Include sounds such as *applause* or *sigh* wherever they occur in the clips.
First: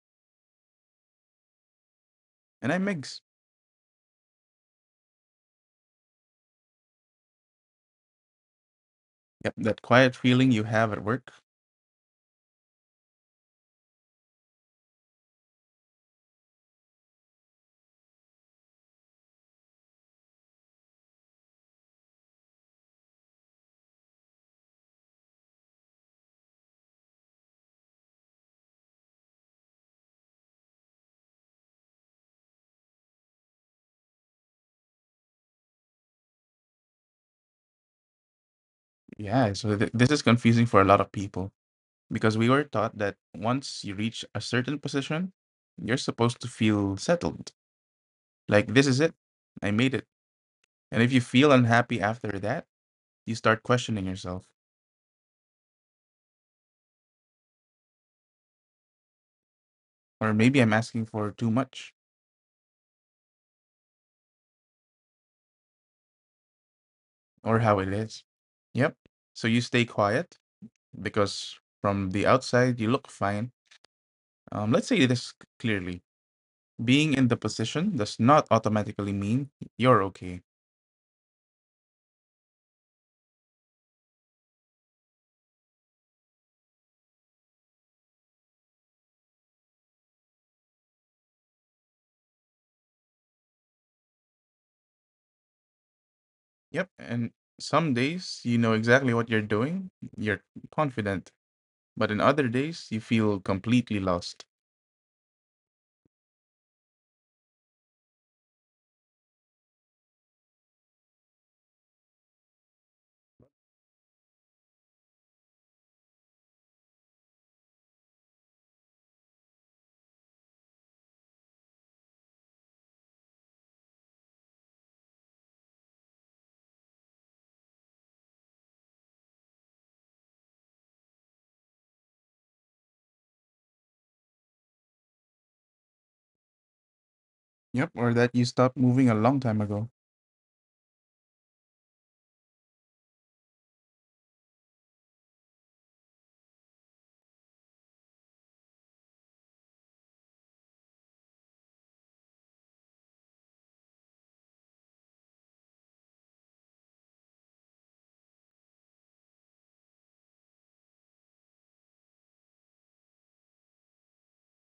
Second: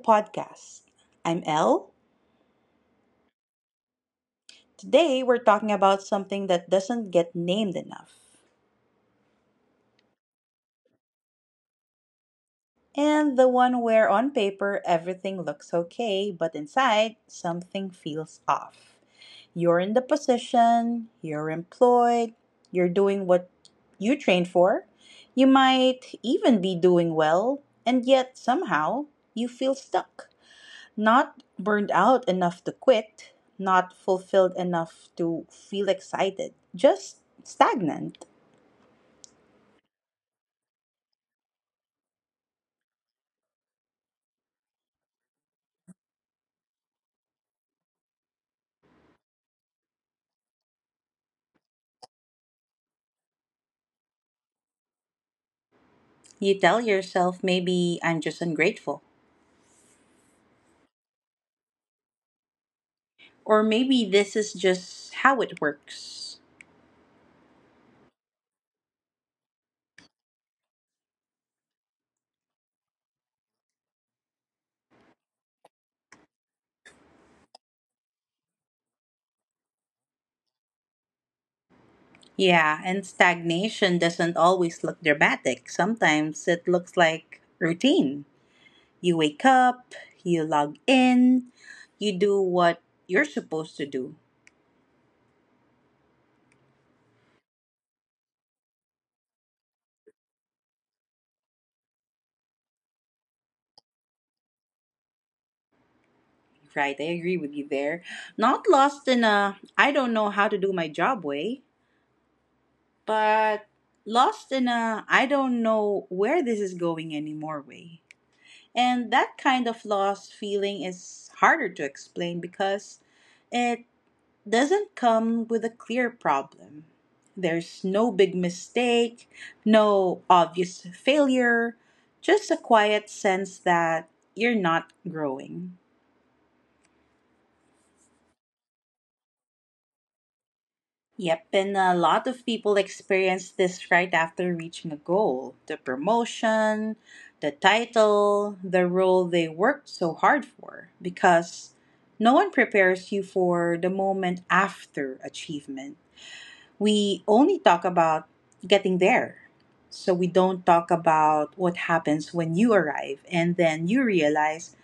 podcast. I'm Elle. And I mix. Today we're talking about something that doesn't get named enough. Yep, that quiet feeling you have at work. And the one where on paper everything looks okay, but inside something feels off. You're in the position, you're employed, you're doing what you trained for, you might even be doing well, and yet somehow you feel stuck. Not burned out enough to quit, not fulfilled enough to feel excited, just stagnant. Yeah, so this is confusing for a lot of people because we were taught that once you reach a certain position, you're supposed to feel settled. Like, this is it. I made it. And if you feel unhappy after that, you start questioning yourself. You tell yourself, maybe I'm just ungrateful. Or maybe I'm asking for too much Or maybe this is just how it works. or how it is. Yep. So you stay quiet because from the outside, you look fine. Let's say this clearly being in the position does not automatically mean you're okay. Yeah, and stagnation doesn't always look dramatic. Sometimes it looks like routine. You wake up, you log in, you do what you're supposed to do. Yep. And some days you know exactly what you're doing, you're confident, but in other days you feel completely lost. Right, I agree with you there. Not lost in a I don't know how to do my job way, but lost in a I don't know where this is going anymore way. And that kind of lost feeling is harder to explain because it doesn't come with a clear problem. There's no big mistake, no obvious failure, just a quiet sense that you're not growing. Yep. Or that you stopped moving a long time ago. Yep, and a lot of people experience this right after reaching a goal, the promotion, the title, the role they worked so hard for, because no one prepares you for the moment after achievement. We only talk about getting there. So we don't talk about what happens when you arrive and then you realize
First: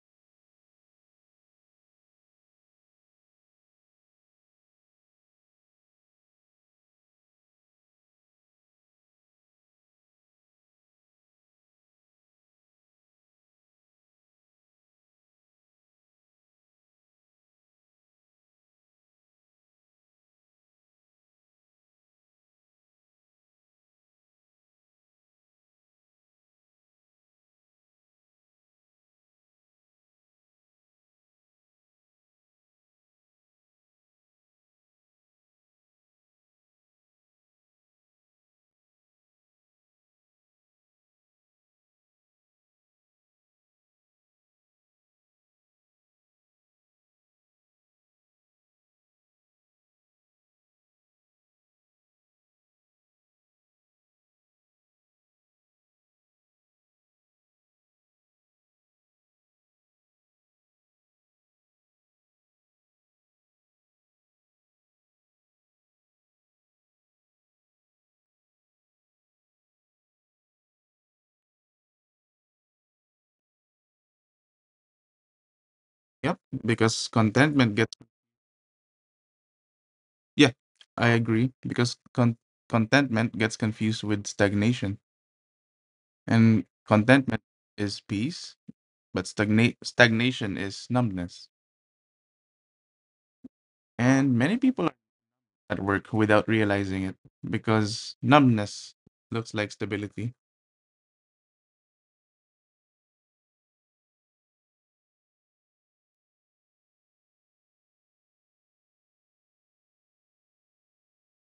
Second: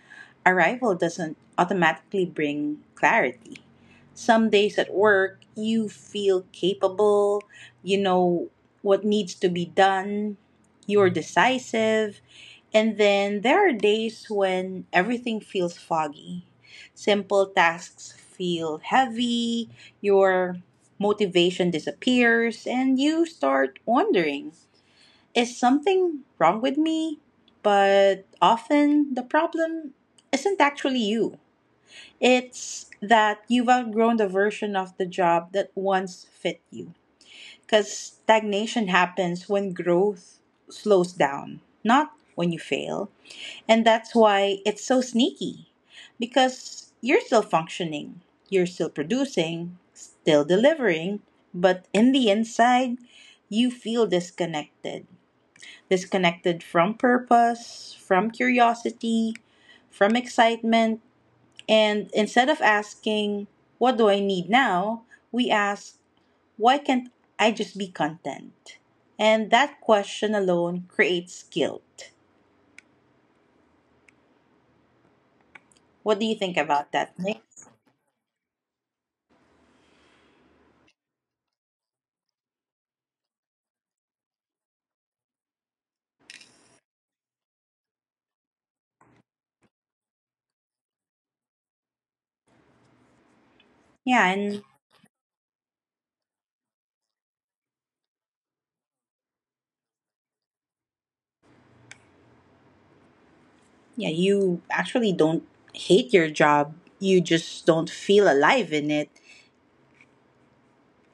arrival doesn't automatically bring clarity. Some days at work, you feel capable, you know what needs to be done, you're decisive, and then there are days when everything feels foggy. Simple tasks feel heavy, your motivation disappears, and you start wondering, is something wrong with me? But often the problem isn't actually you. It's that you've outgrown the version of the job that once fit you. Because stagnation happens when growth slows down, not when you fail. And that's why it's so sneaky. Because you're still functioning, you're still producing, still delivering, but in the inside, you feel disconnected from purpose, from curiosity, from excitement. And instead of asking, what do I need now? We ask, why can't I just be content? And that question alone creates guilt. Yep. Because What do you contentment think gets, about that, Nick? yeah, I agree. Because contentment gets confused with stagnation. And contentment is peace, but stagnation is numbness. And many Yeah, people and at work without realizing it because numbness looks like stability. yeah, you actually don't hate your job, you just don't feel alive in it.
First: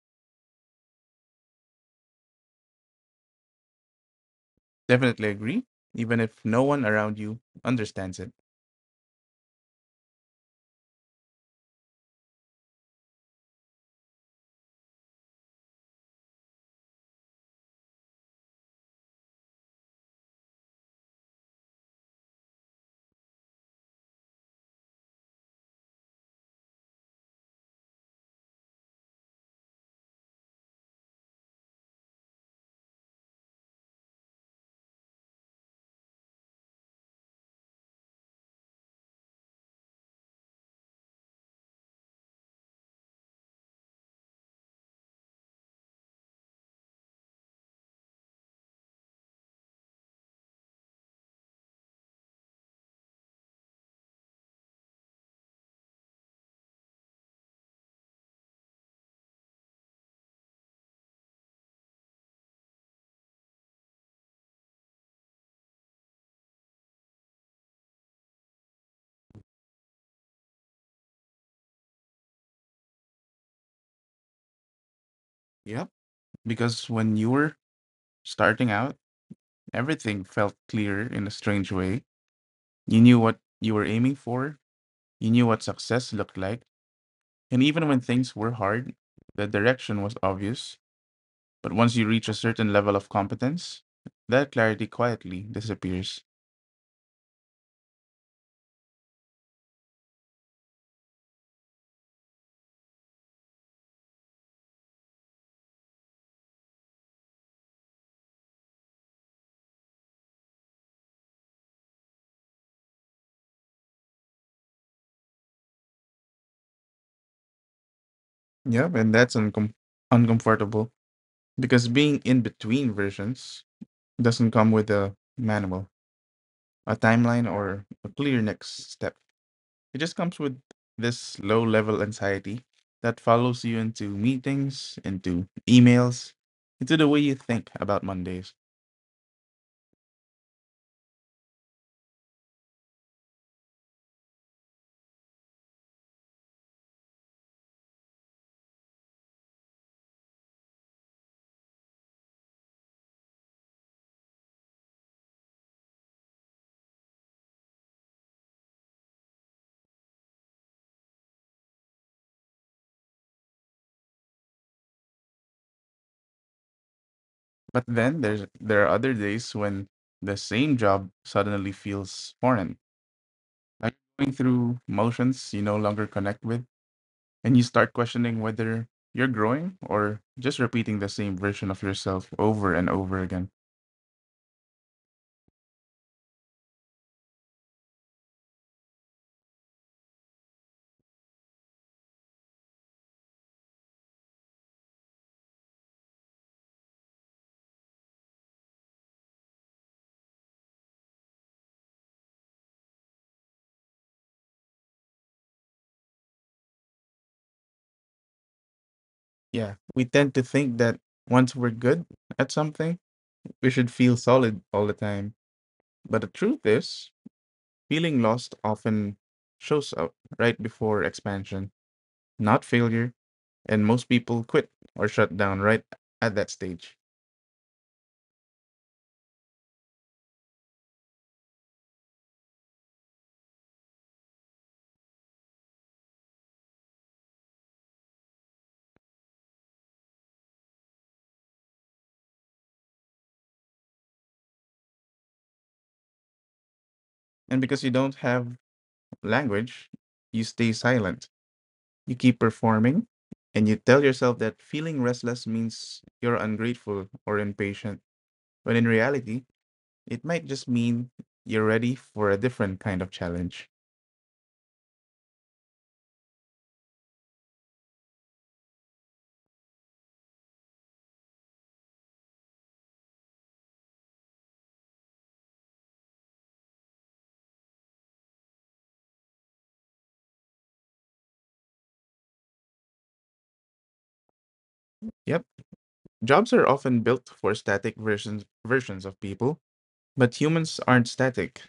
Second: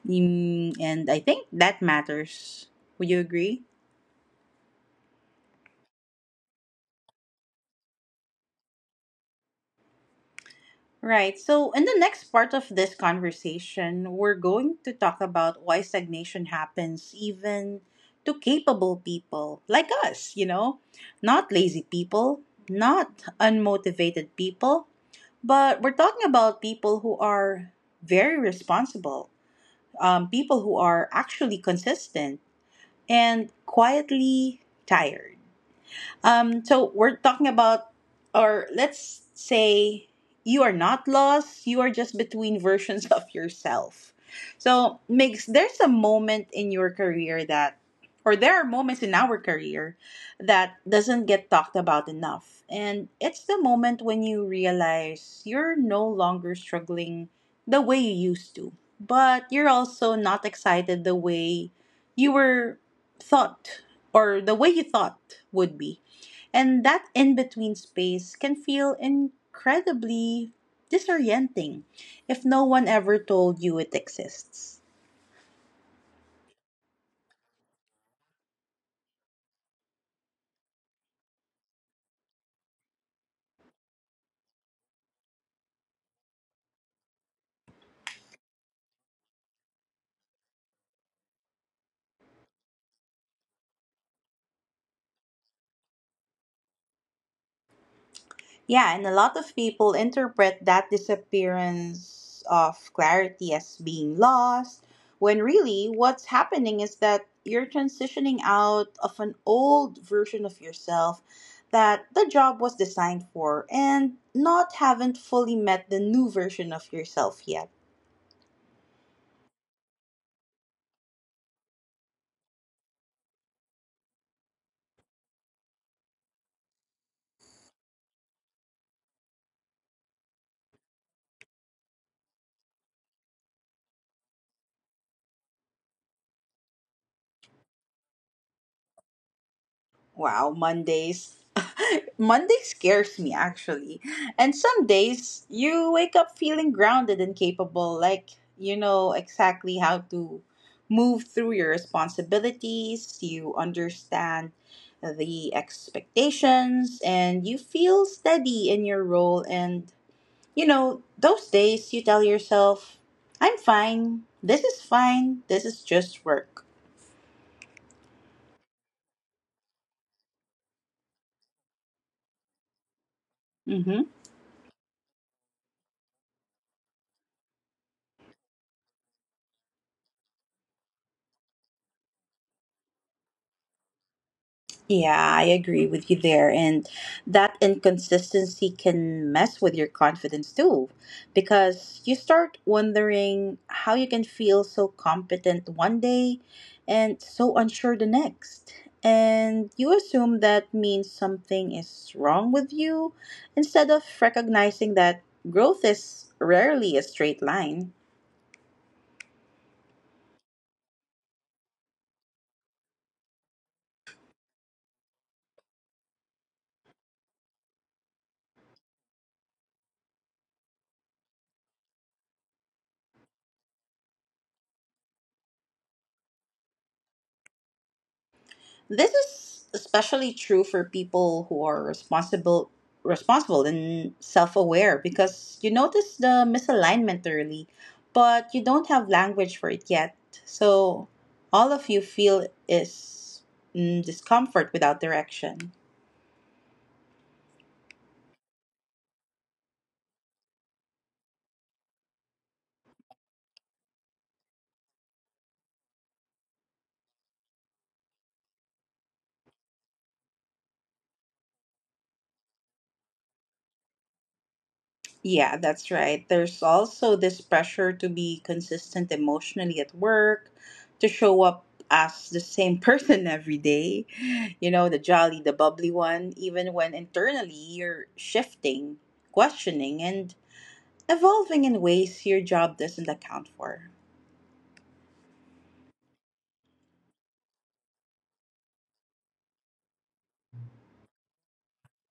And I think that matters. Would you agree? Definitely agree, even if no one around you understands it. Right. So, in the next part of this conversation, we're going to talk about why stagnation happens even to capable people like us, not lazy people, not unmotivated people, but we're talking about people who are very responsible, people who are actually consistent and quietly tired. So we're talking about, or let's say you are not lost, you are just between *laughs* versions of yourself. So, Migs, there's a moment in your career that, or there are moments in our career that doesn't get talked about enough. And it's the moment when you realize you're no longer struggling the way you used to, but you're also not excited the way you were thought, or the way you thought would be. And that in between space can feel incredibly disorienting if no one ever told you it exists. Yep, because when you were starting out, everything felt clear in a strange way. You knew what you were aiming for, you knew what success looked like, and even when things were hard, the direction was obvious. But once you reach a certain level of competence, that clarity quietly disappears. Yeah, and a lot of people interpret that disappearance of clarity as being lost, when really what's happening is that you're transitioning out of an old version of yourself that the job was designed for and not haven't fully met the new version of yourself yet. Yep, and that's uncomfortable because being in between versions doesn't come with a manual, a timeline, or a clear next step. It just comes with this low level anxiety that follows you into meetings, into emails, into the way you think about Mondays. Wow, Mondays. *laughs* Monday scares me actually. And some days you wake up feeling grounded and capable, like you know exactly how to move through your responsibilities, you understand the expectations, and you feel steady in your role. And those days you tell yourself, I'm fine, this is just work. But then there are other days when the same job suddenly feels foreign. Mm-hmm. Like going through motions you no longer connect with, and you start questioning whether you're growing or just repeating the same version of yourself over and over again. Yeah, I agree with you there. And that inconsistency can mess with your confidence too, because you start wondering how you can feel so competent one day and so unsure the next. And you assume that means something is wrong with you instead of recognizing that growth is rarely a straight line. Yeah, we tend to think that once we're good at something, we should feel solid all the time. But the truth is, feeling lost often shows up right before expansion, not failure, and most people quit or shut down right at that stage. This is especially true for people who are responsible and self-aware because you notice the misalignment early, but you don't have language for it yet. So all of you feel is discomfort without direction. And because you don't have language, you stay silent. You keep performing and you tell yourself that feeling restless means you're ungrateful or impatient, when in reality, it might just mean you're ready for a different kind of challenge. Yeah, that's right. There's also this pressure to be consistent emotionally at work, to show up as the same *laughs* person every day. You know, the jolly, the bubbly one, even when internally you're shifting, questioning, and evolving in ways your job doesn't account for. Yep, jobs are often built for static versions of people, but humans aren't static.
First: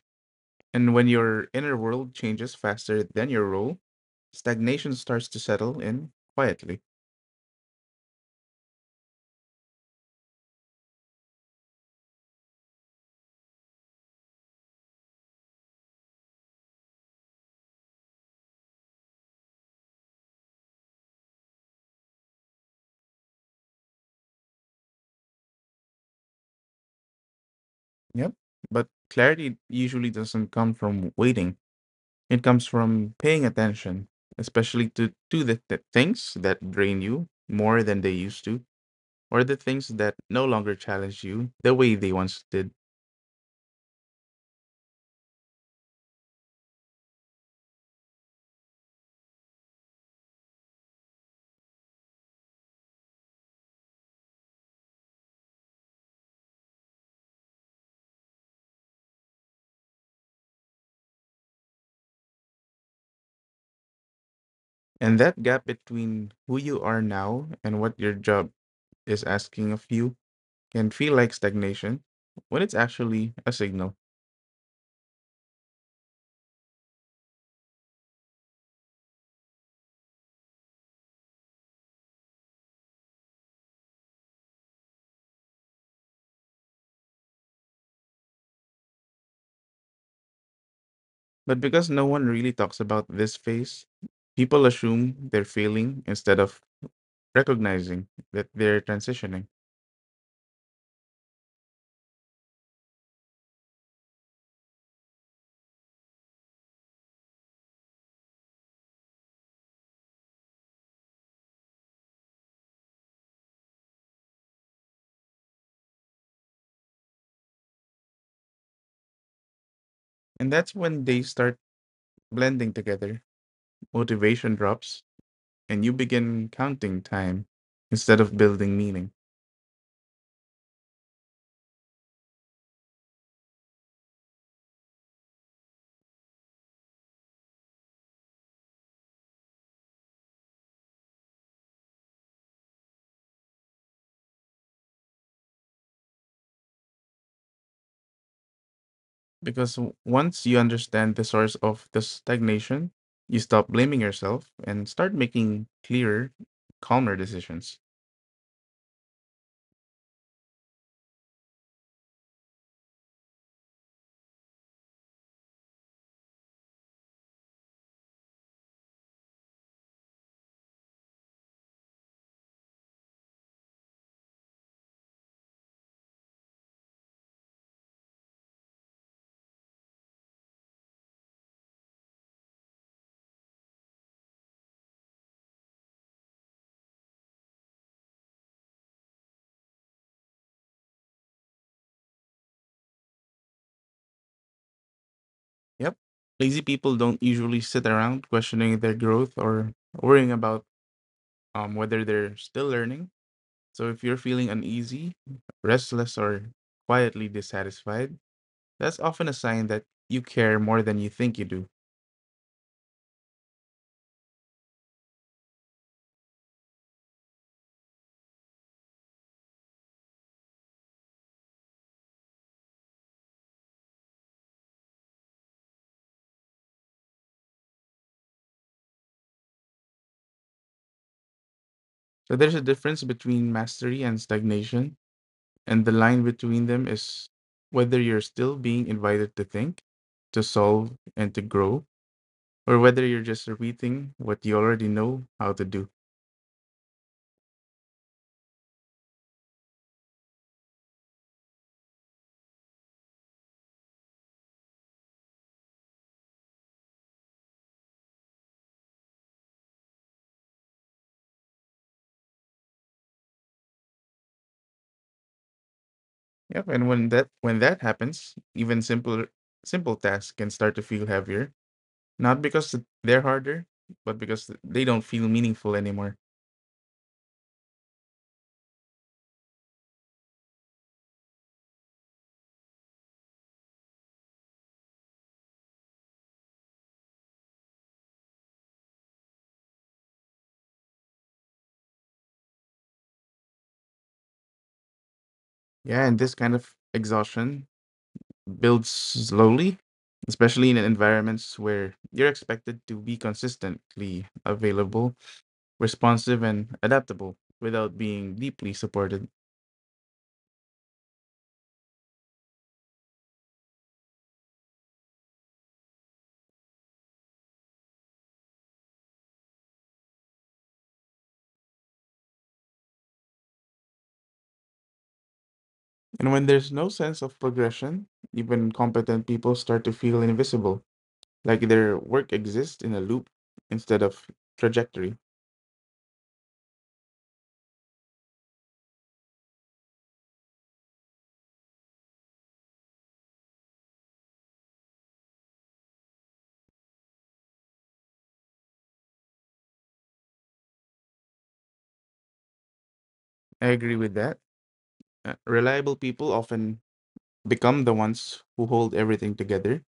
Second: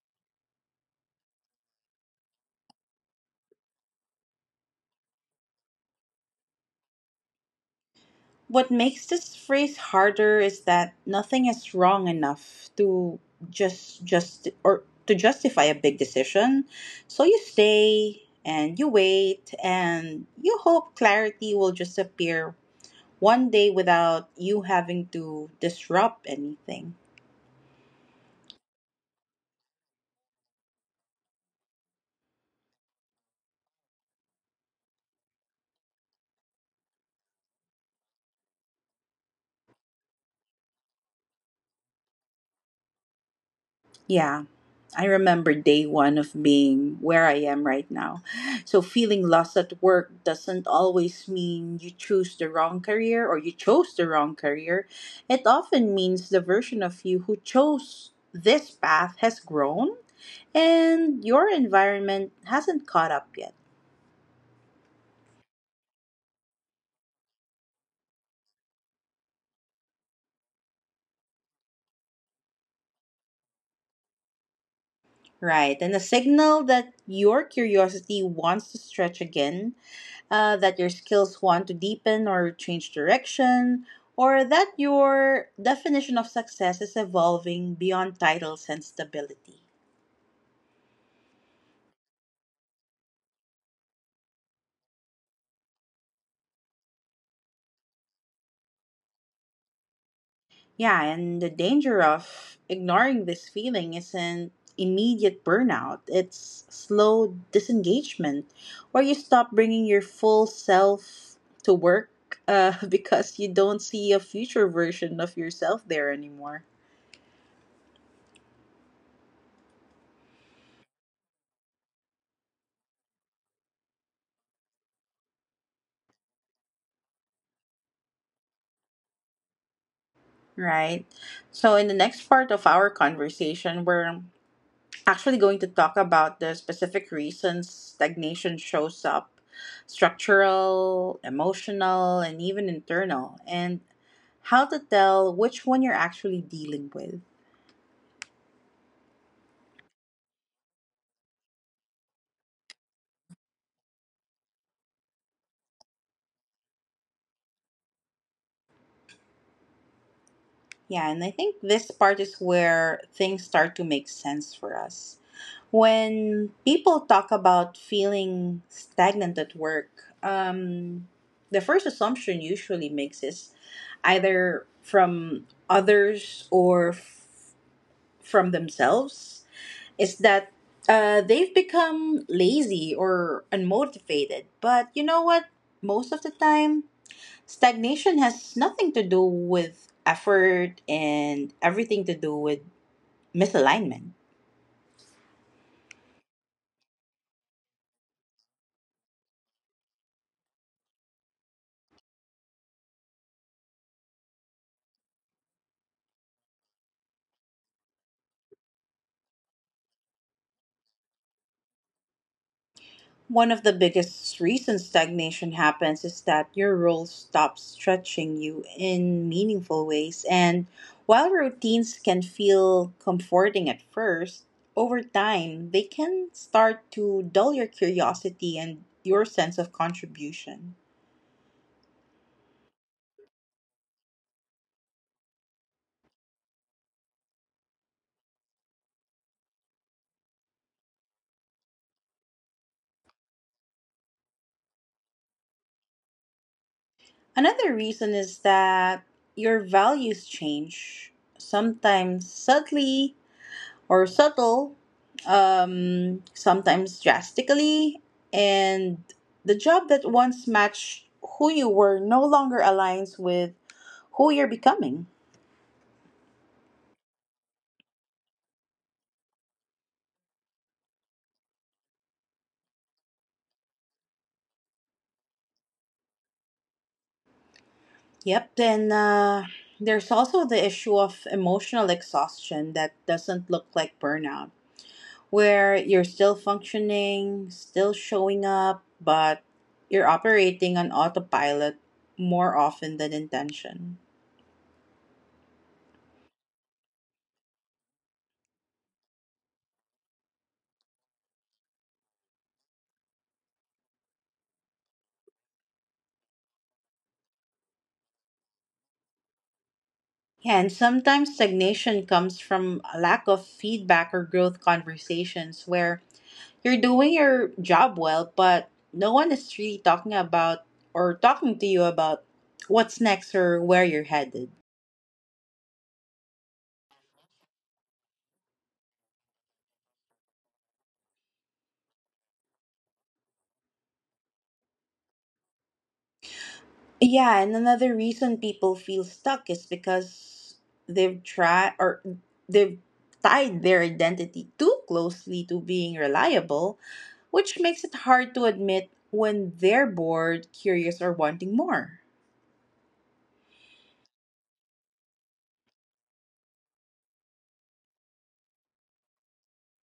And when your inner world changes faster than your role, stagnation starts to settle in quietly. What makes this phrase harder is that nothing is wrong enough to just, or to justify a big decision. So you stay and you wait and you hope clarity will just appear one day without you having to disrupt anything. Yep. But clarity usually doesn't come from waiting. It comes from paying attention, especially to the things that drain you more than they used to, or the things that no longer challenge you the way they once did. Yeah, I remember day one of being where I am right now. So, feeling lost at work doesn't always mean you choose the wrong career, or you chose the wrong career. It often means the version of you who chose this path has grown and your environment hasn't caught up yet. And that gap between who you are now and what your job is asking of you can feel like stagnation when it's actually a signal. Right, and a signal that your curiosity wants to stretch again, that your skills want to deepen or change direction, or that your definition of success is evolving beyond titles and stability. But because no one really talks about this phase, people assume they're failing instead of recognizing that they're transitioning. Yeah, and the danger of ignoring this feeling isn't immediate burnout, it's slow disengagement, where you stop bringing your full self to work, *laughs* because you don't see a future version of yourself there anymore. And that's when they start blending together, motivation drops, and you begin counting time instead of building meaning. Right. So, in the next part of our conversation, we're actually going to talk about the specific reasons stagnation shows up, structural, emotional, and even internal, and how to tell which one you're actually dealing with. Because once you understand the source of the stagnation, you stop blaming yourself and start making clearer, calmer decisions. Yeah, and I think this part is where things start to make sense for us. When people talk about feeling stagnant at work, um, the first assumption usually makes is either from others or from themselves is that they've become lazy or unmotivated. But you know what? Most of the time, stagnation has nothing to do with effort and everything to do with misalignment. Yep. Lazy people don't usually sit around questioning their growth or worrying about whether they're still learning. So if you're feeling uneasy, restless, or quietly dissatisfied, that's often a sign that you care more than you think you do. One of the biggest reasons stagnation happens is that your role stops stretching you in meaningful ways. And while routines can feel comforting at first, over time they can start to dull your curiosity and your sense of contribution. So there's a difference between mastery and stagnation, and the line between them is whether you're still being invited to think, to solve, and to grow, or whether you're just repeating what you already know how to do. Another reason is that your values change, sometimes subtly or subtle, sometimes drastically, and the job that once matched who you were no longer aligns with who you're becoming. Yep, and when that happens, even simple tasks can start to feel heavier, not because they're harder, but because they don't feel meaningful anymore. Yep, then there's also the issue of emotional exhaustion that doesn't look like burnout, where you're still functioning, still showing up, but you're operating on autopilot more often than intention. Yeah, and this kind of exhaustion builds slowly, especially in environments where you're expected to be consistently available, responsive, and adaptable without being deeply supported. Yeah, and sometimes stagnation comes from a lack of feedback or growth conversations where you're doing your job well, but no one is really talking about, or talking to you about what's next or where you're headed. And when there's no sense of progression, even competent people start to feel invisible, like their work exists in a loop instead of trajectory. Yeah, and another reason people feel stuck is because they've tried, or they've tied their identity too closely to being reliable, which makes it hard to admit when they're bored, curious, or wanting more. I agree with that. Reliable people often become the ones who hold everything together.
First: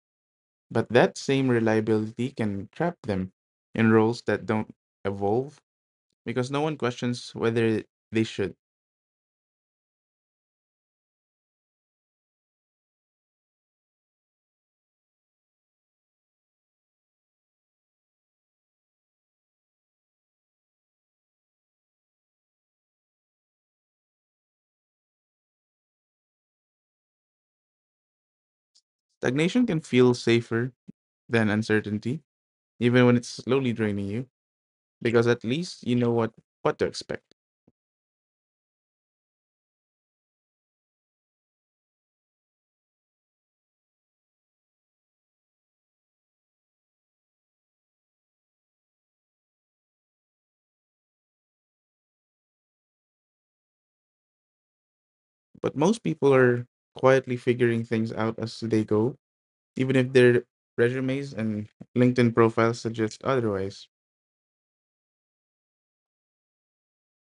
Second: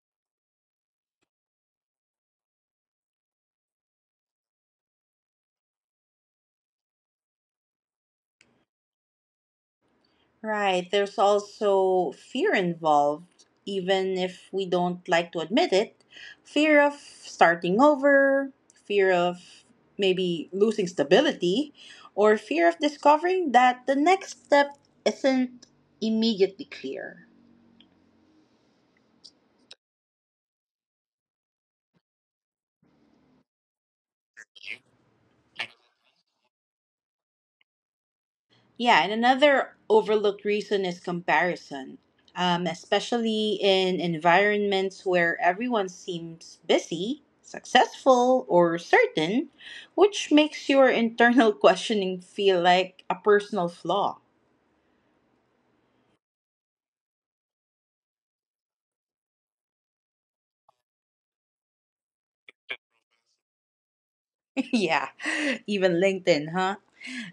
But that same reliability can trap them in roles that don't evolve because no one questions whether they should. Right. There's also fear involved, even if we don't like to admit it. Fear of starting over, fear of maybe losing stability, or fear of discovering that the next step isn't immediately clear. Stagnation can feel safer than uncertainty, even when it's slowly draining you, because at least you know what to expect. Yeah, and another overlooked reason is comparison, especially in environments where everyone seems busy, successful, or certain, which makes your internal *laughs* questioning feel like a personal flaw. But most people are quietly figuring things out as they go, even if their resumes and LinkedIn profiles suggest otherwise. *laughs* Yeah, even LinkedIn, huh?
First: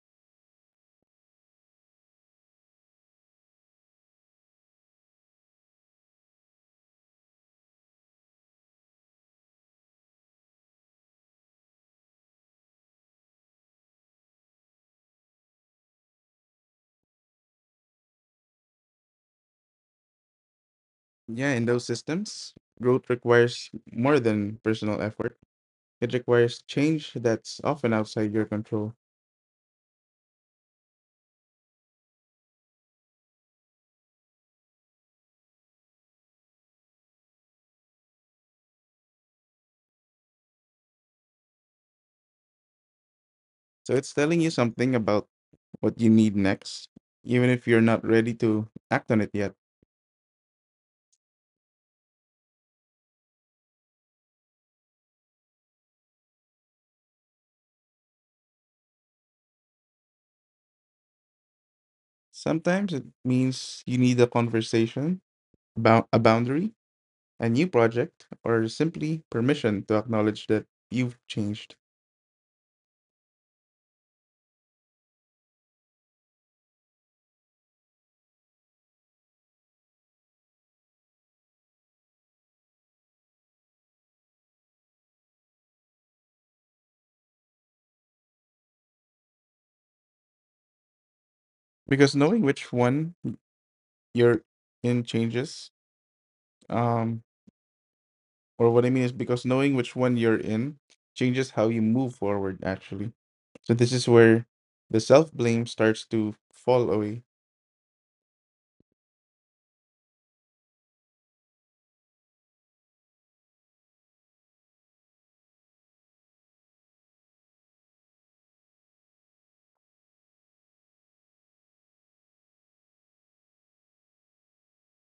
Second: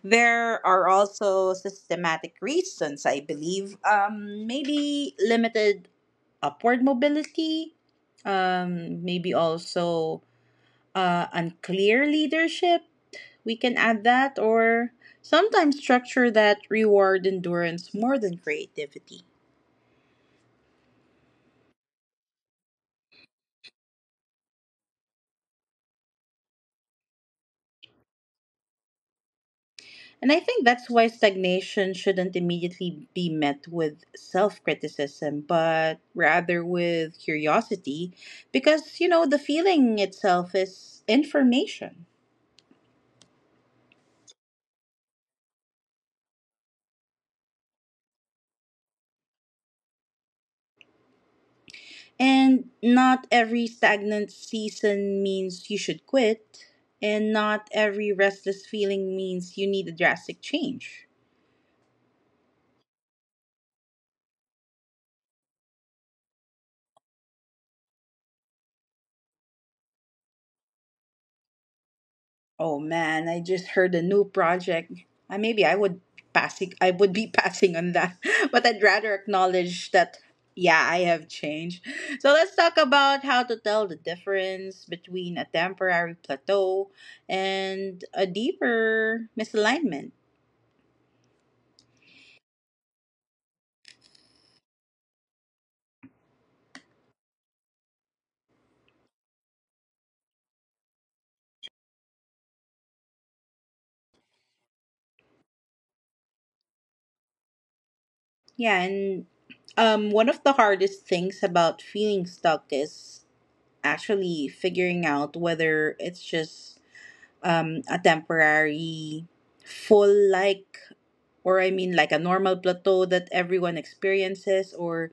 There are also systematic reasons, I believe. Maybe limited upward mobility, maybe also unclear leadership, we can add that, or sometimes structure that reward endurance more than creativity. Yeah, in those systems, growth requires more than personal effort. It requires change that's often outside your control. And I think that's why stagnation shouldn't immediately be met with self criticism, but rather with curiosity, because the feeling itself is information. So it's telling you something about what you need next, even if you're not ready to act on it yet. And not every stagnant season means you should quit, and not every restless feeling means you need a drastic change. Sometimes it means you need a conversation, a boundary, a new project, or simply permission to acknowledge that you've changed. Oh man, I just heard a new project. Maybe I would be *laughs* passing on that. *laughs* But I'd rather acknowledge that yeah, I have changed. So let's talk about how to tell the difference between a temporary plateau and a deeper misalignment. Because knowing which one you're in changes, um, or what I mean is because knowing which one you're in changes how you move forward, actually. So this is where the self-blame starts to fall away. Yeah, and one of the hardest things about feeling stuck is actually figuring out whether it's just a temporary full like or I mean, like a normal plateau that everyone experiences, or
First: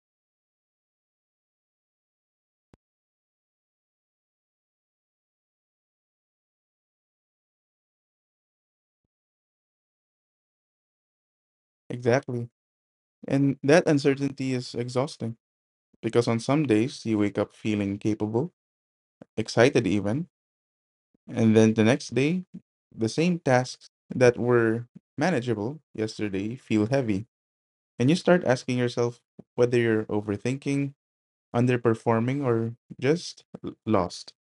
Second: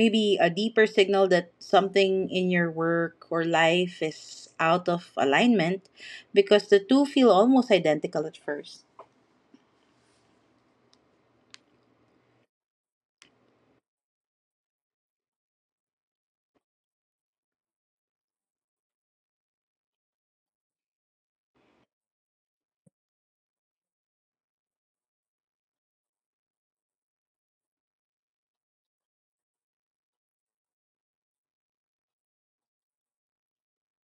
maybe a deeper signal that something in your work or life is out of alignment, because the two feel almost identical at first. Exactly. And that uncertainty is exhausting because on some days you wake up feeling capable, excited even, and then the next day the same tasks that were manageable yesterday feel heavy. And you start asking yourself whether you're overthinking, underperforming, or just lost.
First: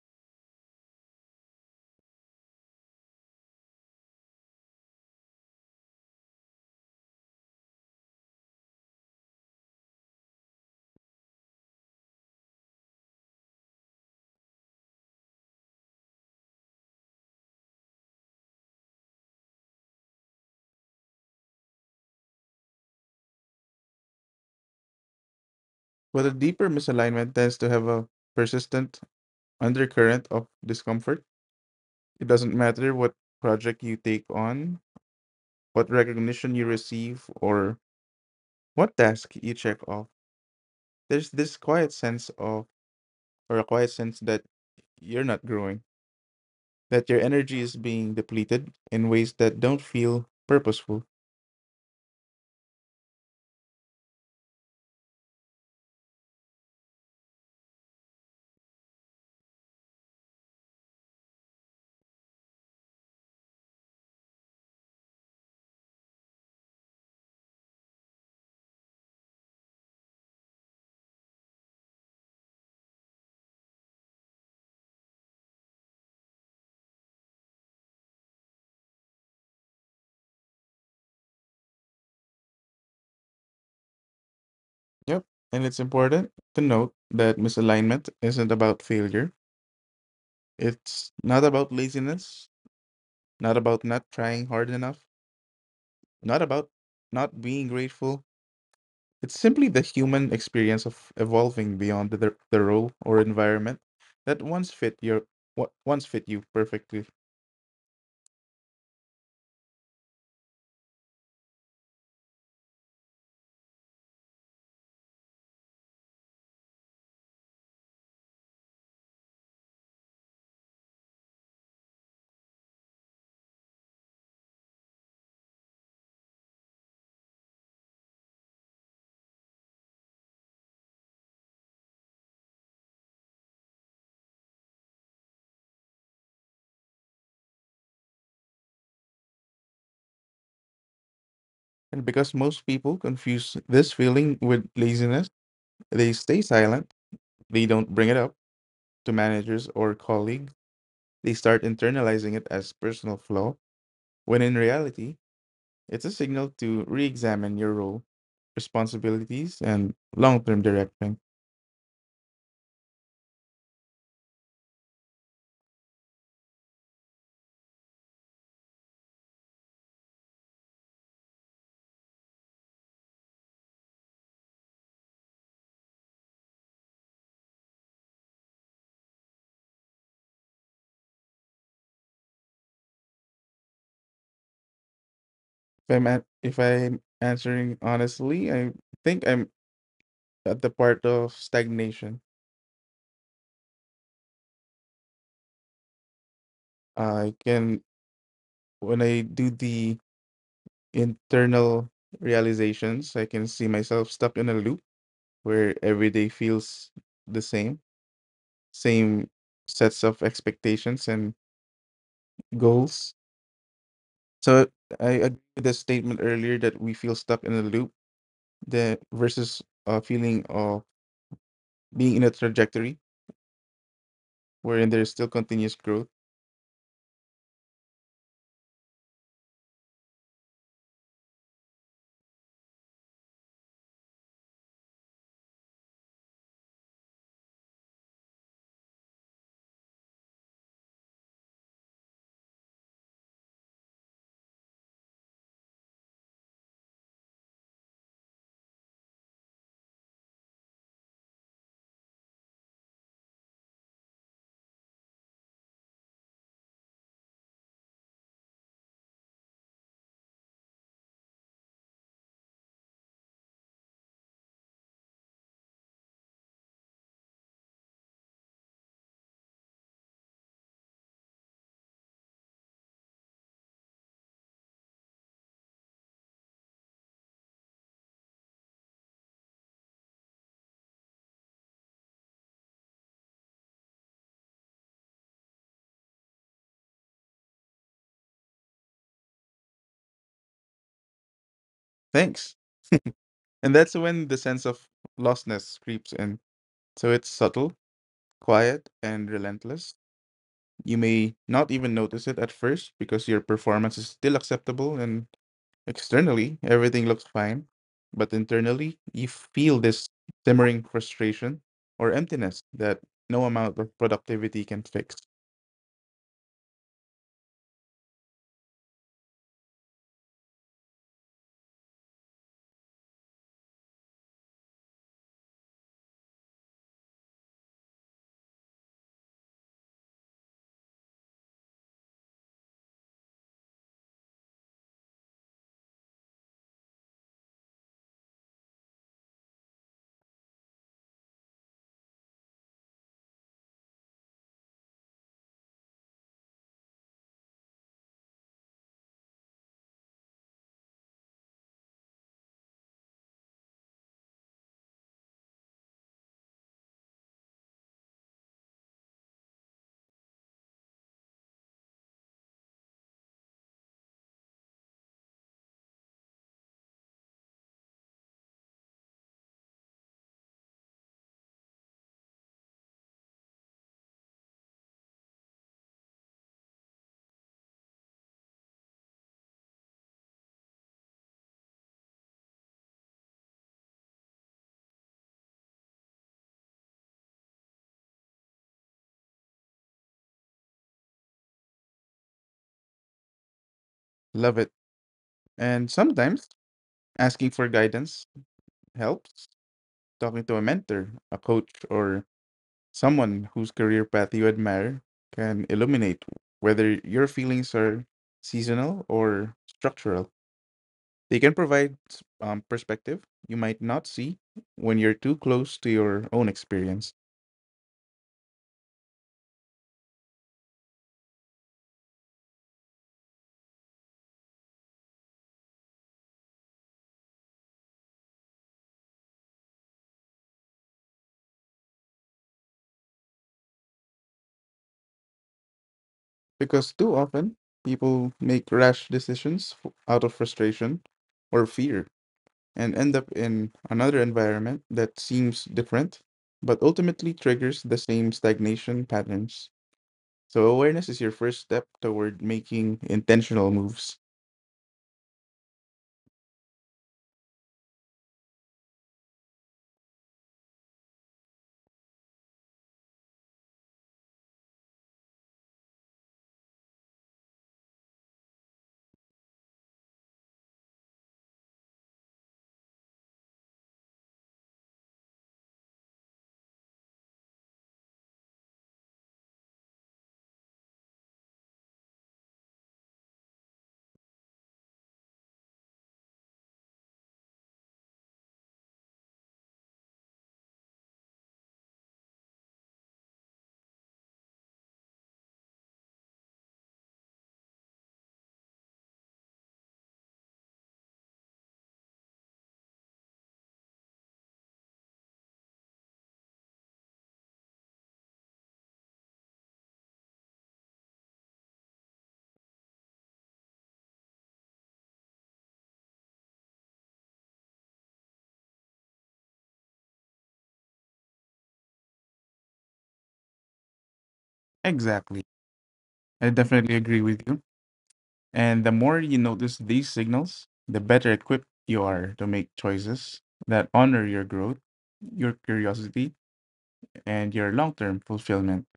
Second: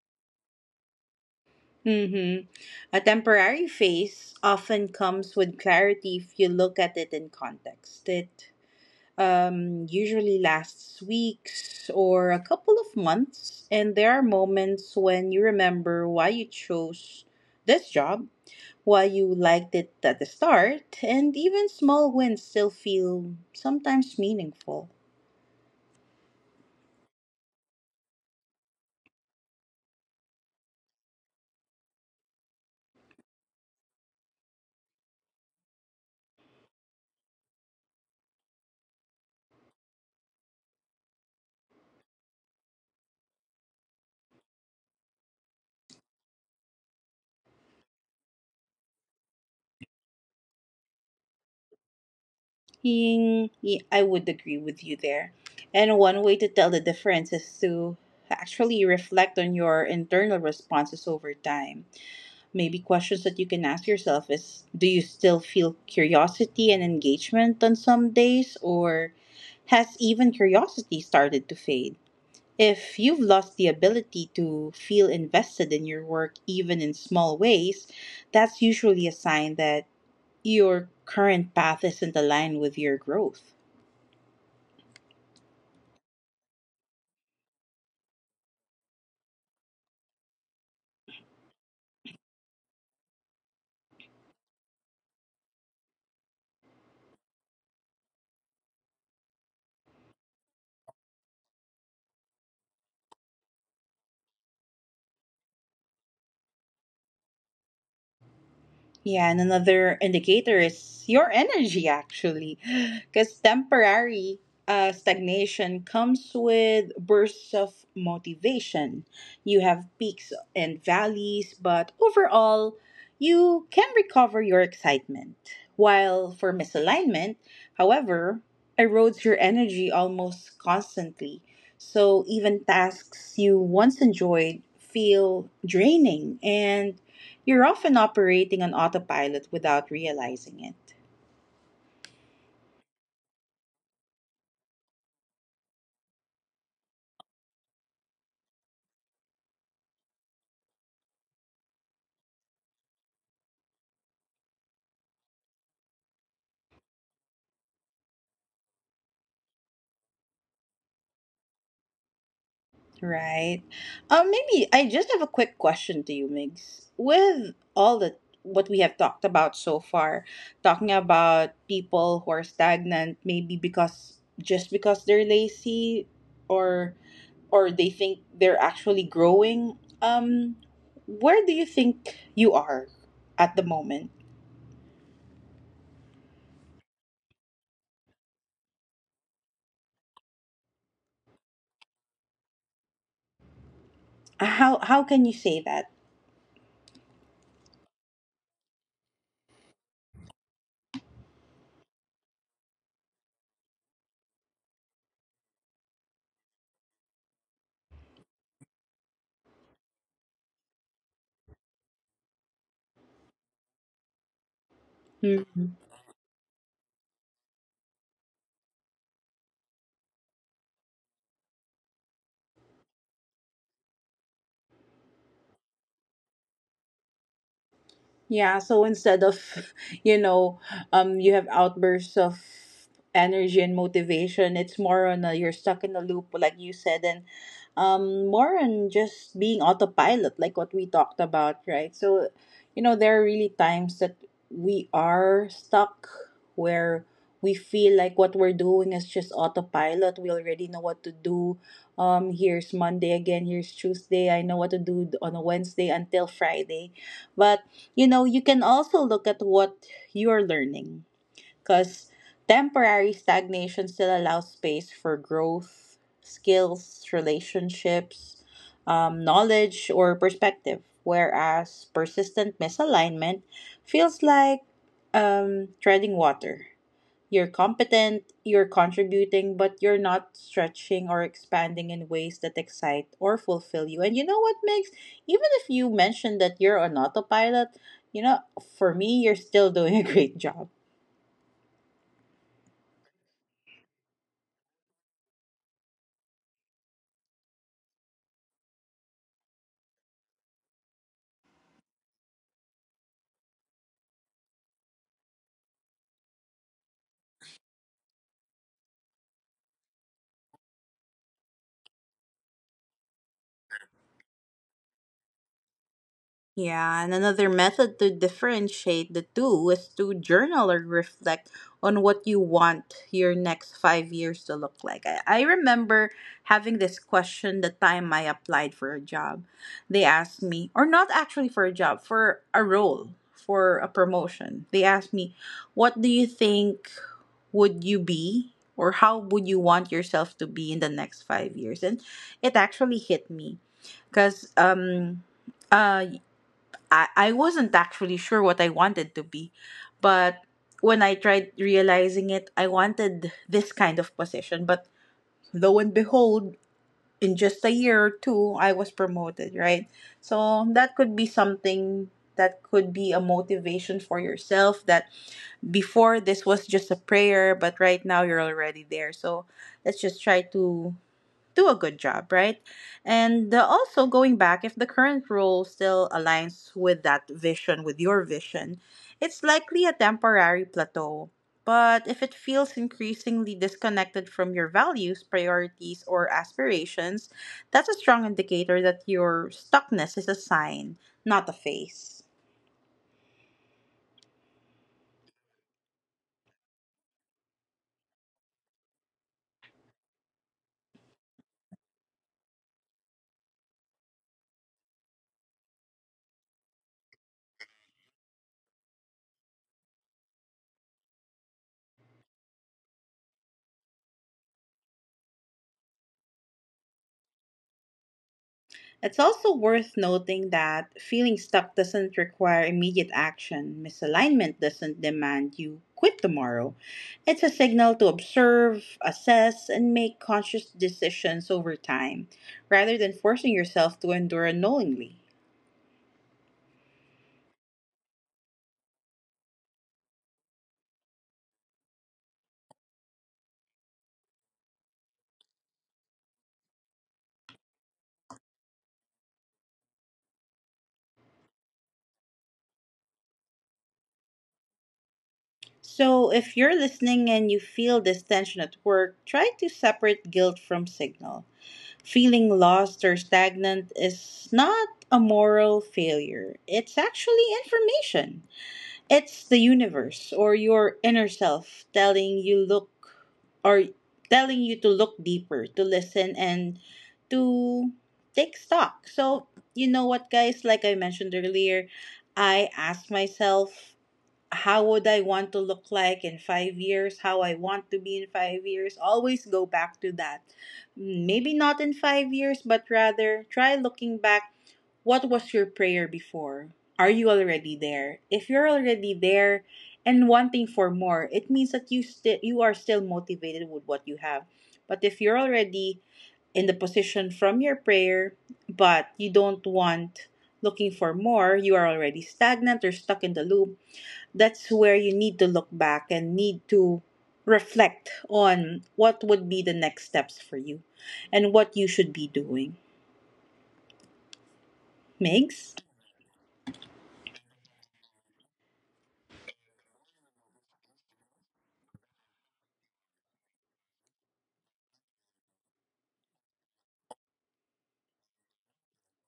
Mm-hmm. A temporary phase often comes with clarity if you look at it in context. It usually lasts weeks or a couple of months, and there are moments when you remember why you chose this job, while you liked it at the start, and even small wins still feel sometimes meaningful. But a deeper misalignment tends to have a persistent undercurrent of discomfort. It doesn't matter what project you take on, what recognition you receive, or what task you check off. There's this quiet sense of, or a quiet sense that you're not growing, that your energy is being depleted in ways that don't feel purposeful. Ying, I would agree with you there. And one way to tell the difference is to actually reflect on your internal responses over time. Maybe questions that you can ask yourself is, do you still feel curiosity and engagement on some days, or has even curiosity started to fade? If you've lost the ability to feel invested in your work, even in small ways, that's usually a sign that your current path isn't aligned with your growth. Yep. And it's important to note that misalignment isn't about failure. It's not about laziness, not about not trying hard enough, not about not being grateful. It's simply the human experience of evolving beyond the role or environment that once fit your what once fit you perfectly. Yeah, and another indicator is your energy actually. *gasps* Because temporary stagnation comes with bursts of motivation. You have peaks and valleys, but overall, you can recover your excitement. While for misalignment, however, erodes your energy almost constantly. So even tasks you once enjoyed feel draining and you're often operating on autopilot without realizing it, And because most people confuse this feeling with laziness, they stay silent, they don't bring it up to managers or colleagues, they start internalizing it as personal flaw, when in reality, it's a signal to re-examine your role, responsibilities, and long-term direction. right? Maybe I just have a quick question to you, Migs. With all the what we have talked about so far, talking about people who are stagnant, maybe because just because they're lazy or or they think they're actually growing. Where do you think you are at the moment? If I'm answering honestly, I think I'm at the part of stagnation. How can you say that? I can, when I do the internal realizations, I can see myself stuck in a loop where every day feels the same, same sets of expectations and goals. So I agree with the statement earlier that we feel stuck in a loop, the versus a feeling of being in a trajectory wherein there is still continuous growth. Yeah, so instead of, *laughs* you know, you have outbursts of energy and motivation, it's more on a, you're stuck in a loop, like you said, and more on just being autopilot, like what we talked about, right? So, you know, there are really times that we are stuck where we feel like what we're doing is just autopilot. We already know what to do. Here's Monday again, here's Tuesday. I know what to do on a Wednesday until Friday. But you know, you can also look at what you're learning because temporary stagnation still allows space for growth, skills, relationships, knowledge, or perspective. Whereas persistent misalignment feels like treading water. You're competent, you're contributing, but you're not stretching or expanding in ways that excite or fulfill you. And you know what makes, even if you mention that you're on autopilot, you know, for me, you're still doing a great job. Thanks. And that's when the sense of lostness creeps in. So it's subtle, quiet, and relentless. You may not even notice it at first because your performance is still acceptable and externally everything looks fine. But internally, you feel this simmering frustration or emptiness that no amount of productivity can fix. Yeah, and another method to differentiate the two is to journal or reflect on what you want your next 5 years to look like. I remember having this question the time I applied for a job. They asked me, or not actually for a job, for a role, for a promotion. They asked me, what do you think would you be, or how would you want yourself to be in the next 5 years? And it actually hit me because, um, uh, I, I wasn't actually sure what I wanted to be. But when I tried realizing it, I wanted this kind of position. But lo and behold, in just a year or two, I was promoted, right? So that could be something, that could be a motivation for yourself that before this was just a prayer, but right now you're already there. So let's just try to do a good job, right? And also going back, if the current role still aligns with that vision, with your vision, it's likely a temporary plateau. But if it feels increasingly disconnected from your values, priorities, or aspirations, that's a strong indicator that your stuckness is a sign, not a phase. Love it. And sometimes asking for guidance helps. Talking to a mentor, a coach, or someone whose career path you admire can illuminate whether your feelings are seasonal or structural. They can provide perspective you might not see when you're too close to your own experience. It's also worth noting that feeling stuck doesn't require immediate action. Misalignment doesn't demand you quit tomorrow. It's a signal to observe, assess, and make conscious decisions over time rather than forcing yourself to endure unknowingly. Because too often, people make rash decisions out of frustration or fear and end up in another environment that seems different, but ultimately triggers the same stagnation patterns. So awareness is your first step toward making intentional moves. So, if you're listening and you feel this tension at work, try to separate guilt from signal. Feeling lost or stagnant is not a moral failure, it's actually information. It's the universe or your inner self telling you look, or telling you to look deeper, to listen and to take stock. So, you know what guys, like I mentioned earlier, I asked myself how would I want to look like in 5 years, how I want to be in 5 years. Always go back to that. Maybe not in 5 years, but rather try looking back, what was your prayer before? Are you already there? If you're already there and wanting for more, it means that you are still motivated with what you have. But if you're already in the position from your prayer, but you don't want looking for more, you are already stagnant or stuck in the loop. That's where you need to look back and need to reflect on what would be the next steps for you and what you should be doing. Exactly. Megs? I definitely agree with you. And the more you notice these signals, the better equipped you are to make choices that honor your growth, your curiosity, and your long term fulfillment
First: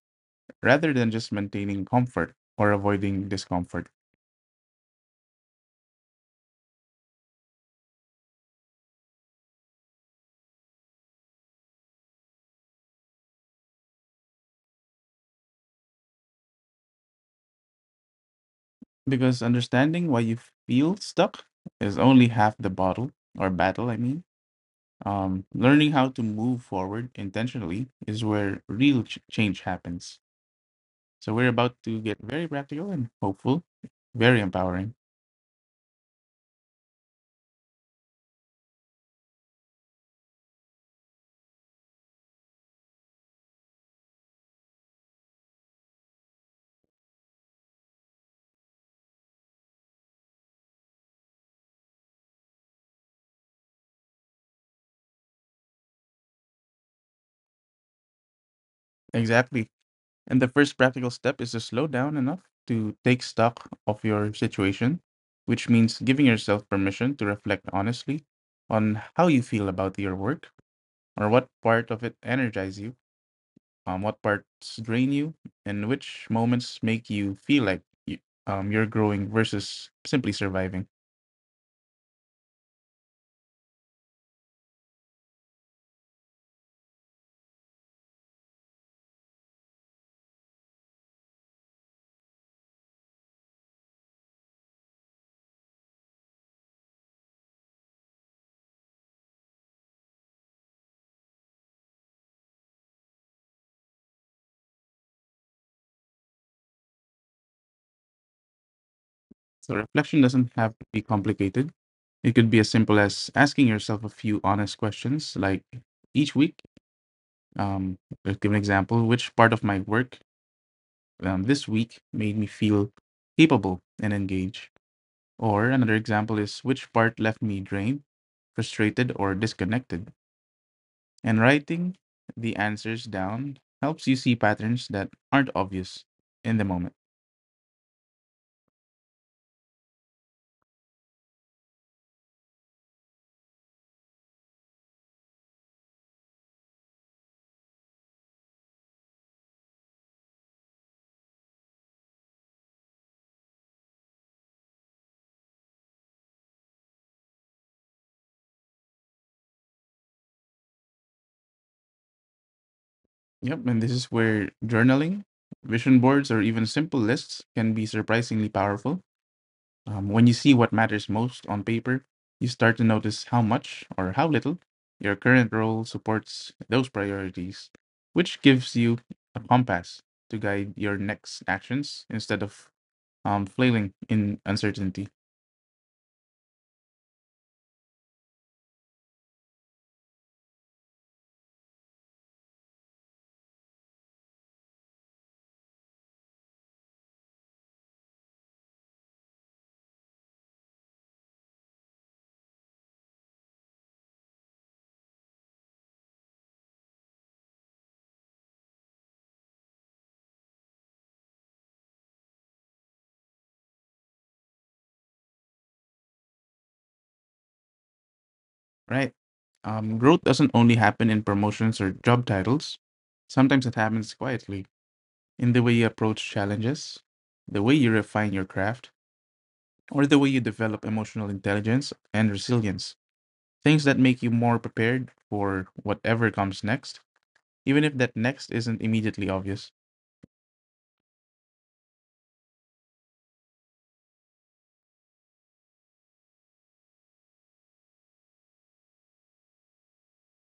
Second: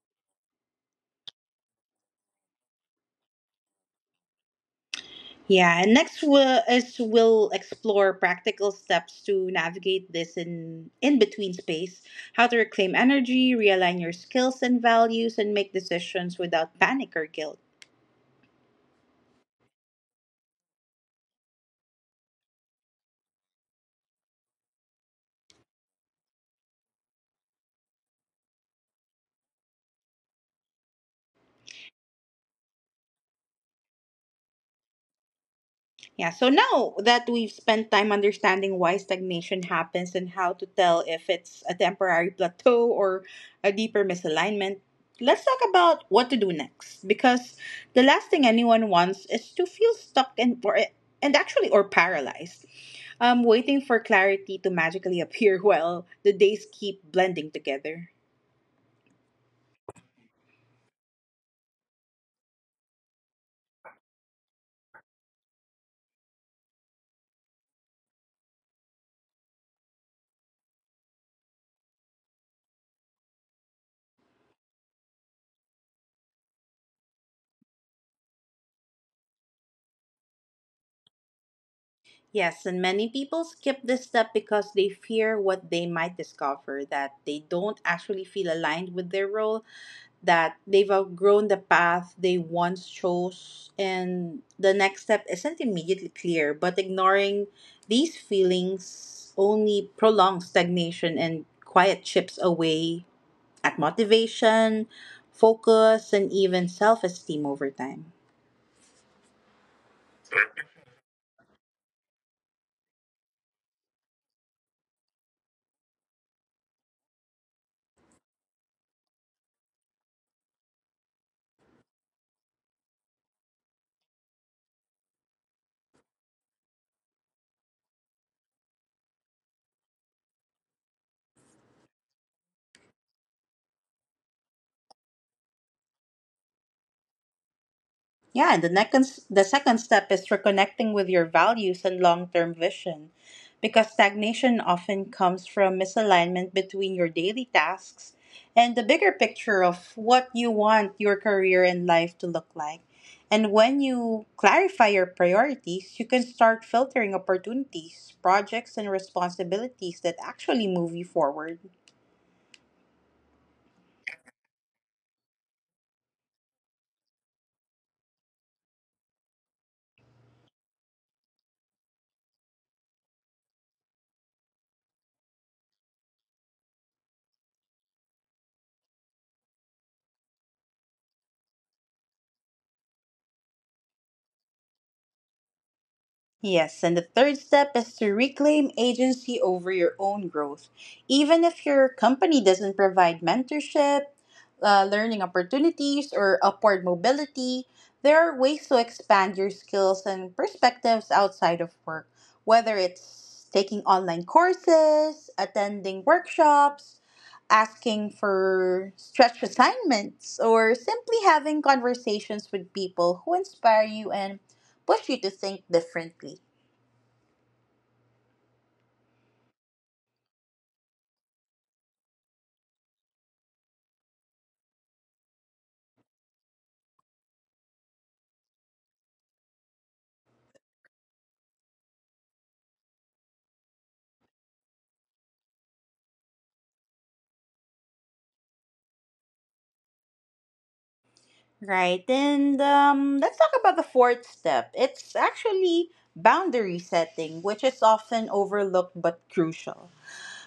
rather than just maintaining comfort or avoiding discomfort. Yeah, and next we'll explore practical steps to navigate this in between space, how to reclaim energy, realign your skills and values, and make decisions without panic or guilt. Because understanding why you feel stuck is only half the bottle or battle, I mean. Learning how to move forward intentionally is where real change happens. So we're about to get very practical and hopeful, very empowering. Yeah, so now that we've spent time understanding why stagnation happens and how to tell if it's a temporary plateau or a deeper misalignment, let's talk about what to do next. Because the last thing anyone wants is to feel stuck and or and actually or paralyzed. Waiting for clarity to magically appear *laughs* while the days keep blending together. Exactly. And the first practical step is to slow down enough to take stock of your situation, which means giving yourself permission to reflect honestly on how you feel about your work, or what part of it energize you, what parts drain you, and which moments make you feel like you're growing versus simply surviving. Yes, and many people skip this step because they fear what they might discover, that they don't actually feel aligned with their role, that they've outgrown the path they once chose and the next step isn't immediately clear, but ignoring these feelings only prolongs stagnation and quiet chips away at motivation, focus, and even self esteem over time. So reflection doesn't have to be complicated. It could be as simple as asking yourself a few honest questions, like each week. Um, let's give an example: which part of my work this week made me feel capable and engaged? Or another example is which part left me drained, frustrated, or disconnected? And writing the answers down helps you see patterns that aren't obvious in the moment. Yeah, and the second step is reconnecting with your values and long-term vision, because stagnation often comes from misalignment between your daily tasks and the bigger picture of what you want your career and life to look like. And when you clarify your priorities, you can start filtering opportunities, projects, and responsibilities that actually move you forward. Yep, and this is where journaling, vision boards, or even simple lists can be surprisingly powerful. When you see what matters most on paper, you start to notice how much or how little your current role supports those priorities, which gives you a compass to guide your next actions instead of flailing in uncertainty. Yes, and the third step is to reclaim agency over your own growth. Even if your company doesn't provide mentorship, learning opportunities, or upward mobility, there are ways to expand your skills and perspectives outside of work, whether it's taking online courses, attending workshops, asking for stretch assignments, or simply having conversations with people who inspire you and push you to think differently. Right? Growth doesn't only happen in promotions or job titles, sometimes it happens quietly in the way you approach challenges, the way you refine your craft, or the way you develop emotional intelligence and resilience. Things that make you more prepared for whatever comes next, even if that next isn't immediately obvious. Right. And let's talk about the fourth step. It's actually boundary setting, which is often overlooked but crucial.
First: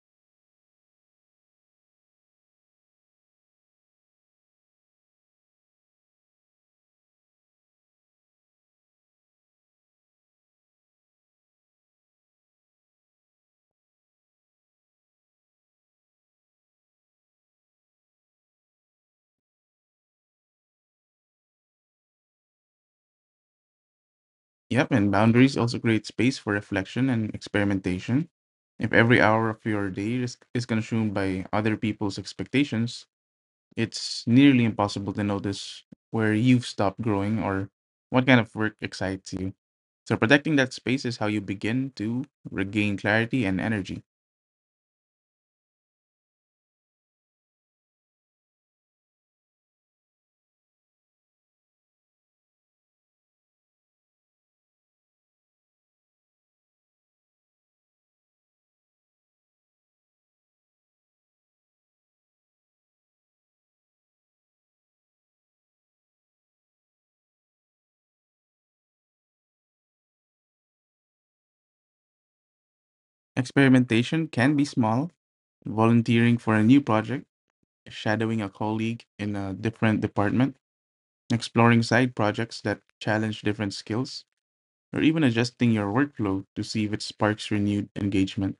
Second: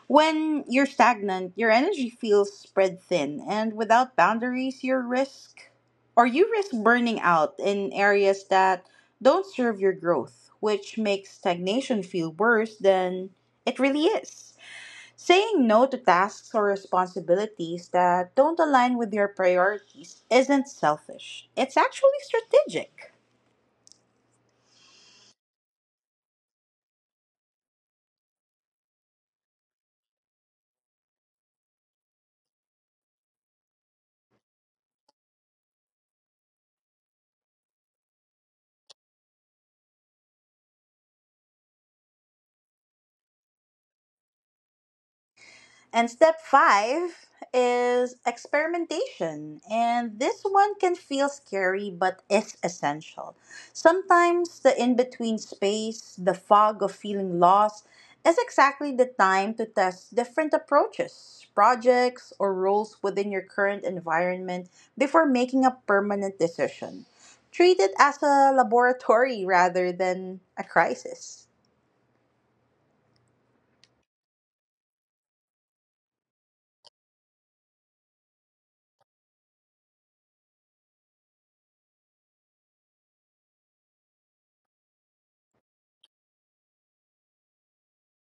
When you're stagnant, your energy feels spread thin, and without boundaries, you risk burning out in areas that don't serve your growth, which makes stagnation feel worse than it really is. Saying no to tasks or responsibilities that don't align with your priorities isn't selfish, it's actually strategic. Yep, and boundaries also create space for reflection and experimentation. If every hour of your day is consumed by other people's expectations, it's nearly impossible to notice where you've stopped growing or what kind of work excites you. So, protecting that space is how you begin to regain clarity and energy. And step five is experimentation. And this one can feel scary, but is essential. Sometimes the in between space, the fog of feeling lost, is exactly the time to test different approaches, projects, or roles within your current environment before making a permanent decision. Treat it as a laboratory rather than a crisis. Experimentation can be small, volunteering for a new project, shadowing a colleague in a different department, exploring side projects that challenge different skills, or even adjusting your workflow to see if it sparks renewed engagement.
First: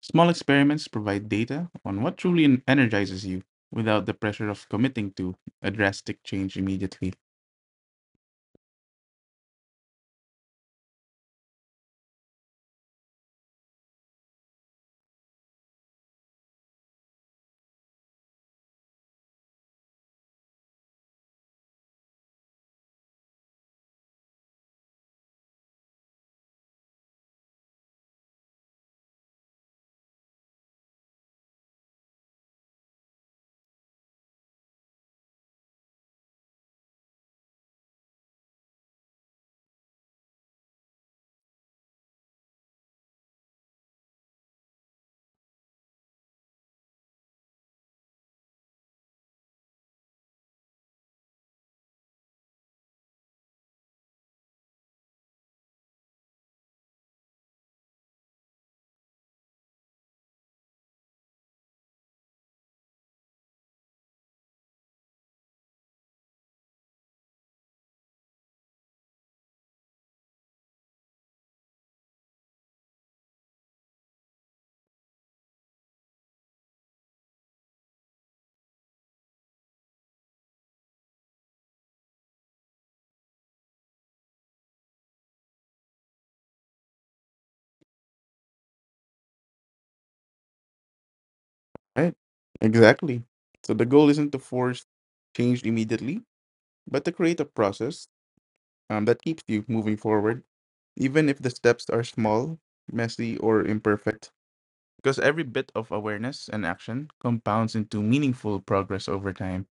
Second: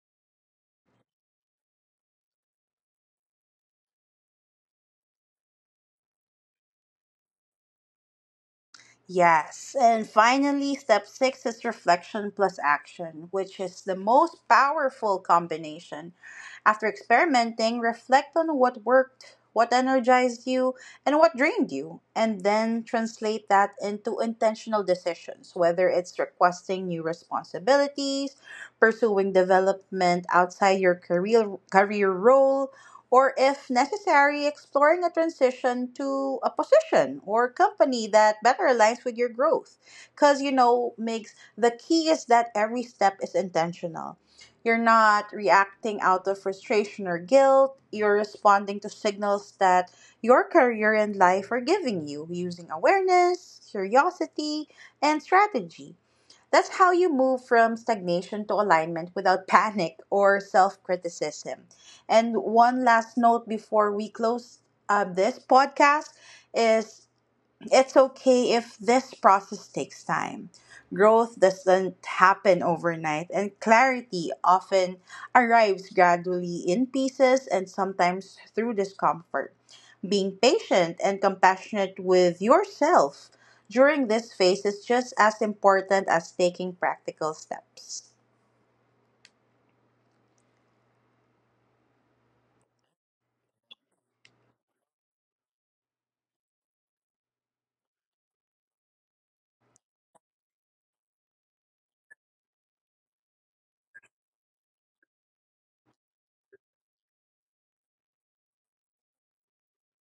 Small experiments provide data on what truly energizes you without the pressure of committing to a drastic change immediately. Yes. And finally, step six is reflection plus action, which is the most powerful combination. After experimenting, reflect on what worked, what energized you, and what drained you, and then translate that into intentional decisions, whether it's requesting new responsibilities, pursuing development outside your career role, or if necessary, exploring a transition to a position or company that better aligns with your growth. Because, you know, makes the key is that every step is intentional. You're not reacting out of frustration or guilt. You're responding to signals that your career and life are giving you, using awareness, curiosity, and strategy. That's how you move from stagnation to alignment without *laughs* panic or self criticism. And one last note before we close this podcast is, it's okay if this process takes time. Growth doesn't happen overnight, and clarity often arrives gradually in pieces and sometimes through discomfort. Being patient and compassionate with yourself during this phase is just as important as taking practical steps. Right. Exactly. So the goal isn't to force change immediately, but to create a process that keeps you moving forward, even if the steps are small, messy, or imperfect. Because every bit of awareness and action compounds into meaningful progress over time.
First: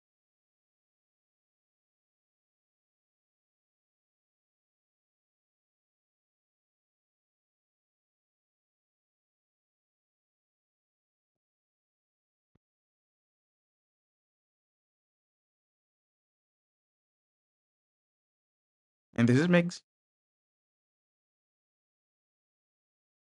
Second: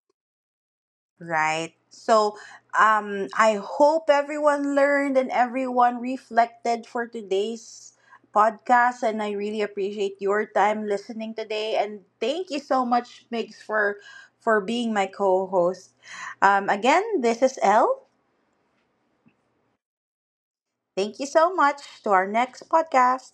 Right. So, I hope everyone learned and everyone reflected for today's podcast. And I really appreciate your time listening today. And thank you so much, Migs, for being my co-host. Again, this is Elle. And this is makes. Thank you so much to our next podcast.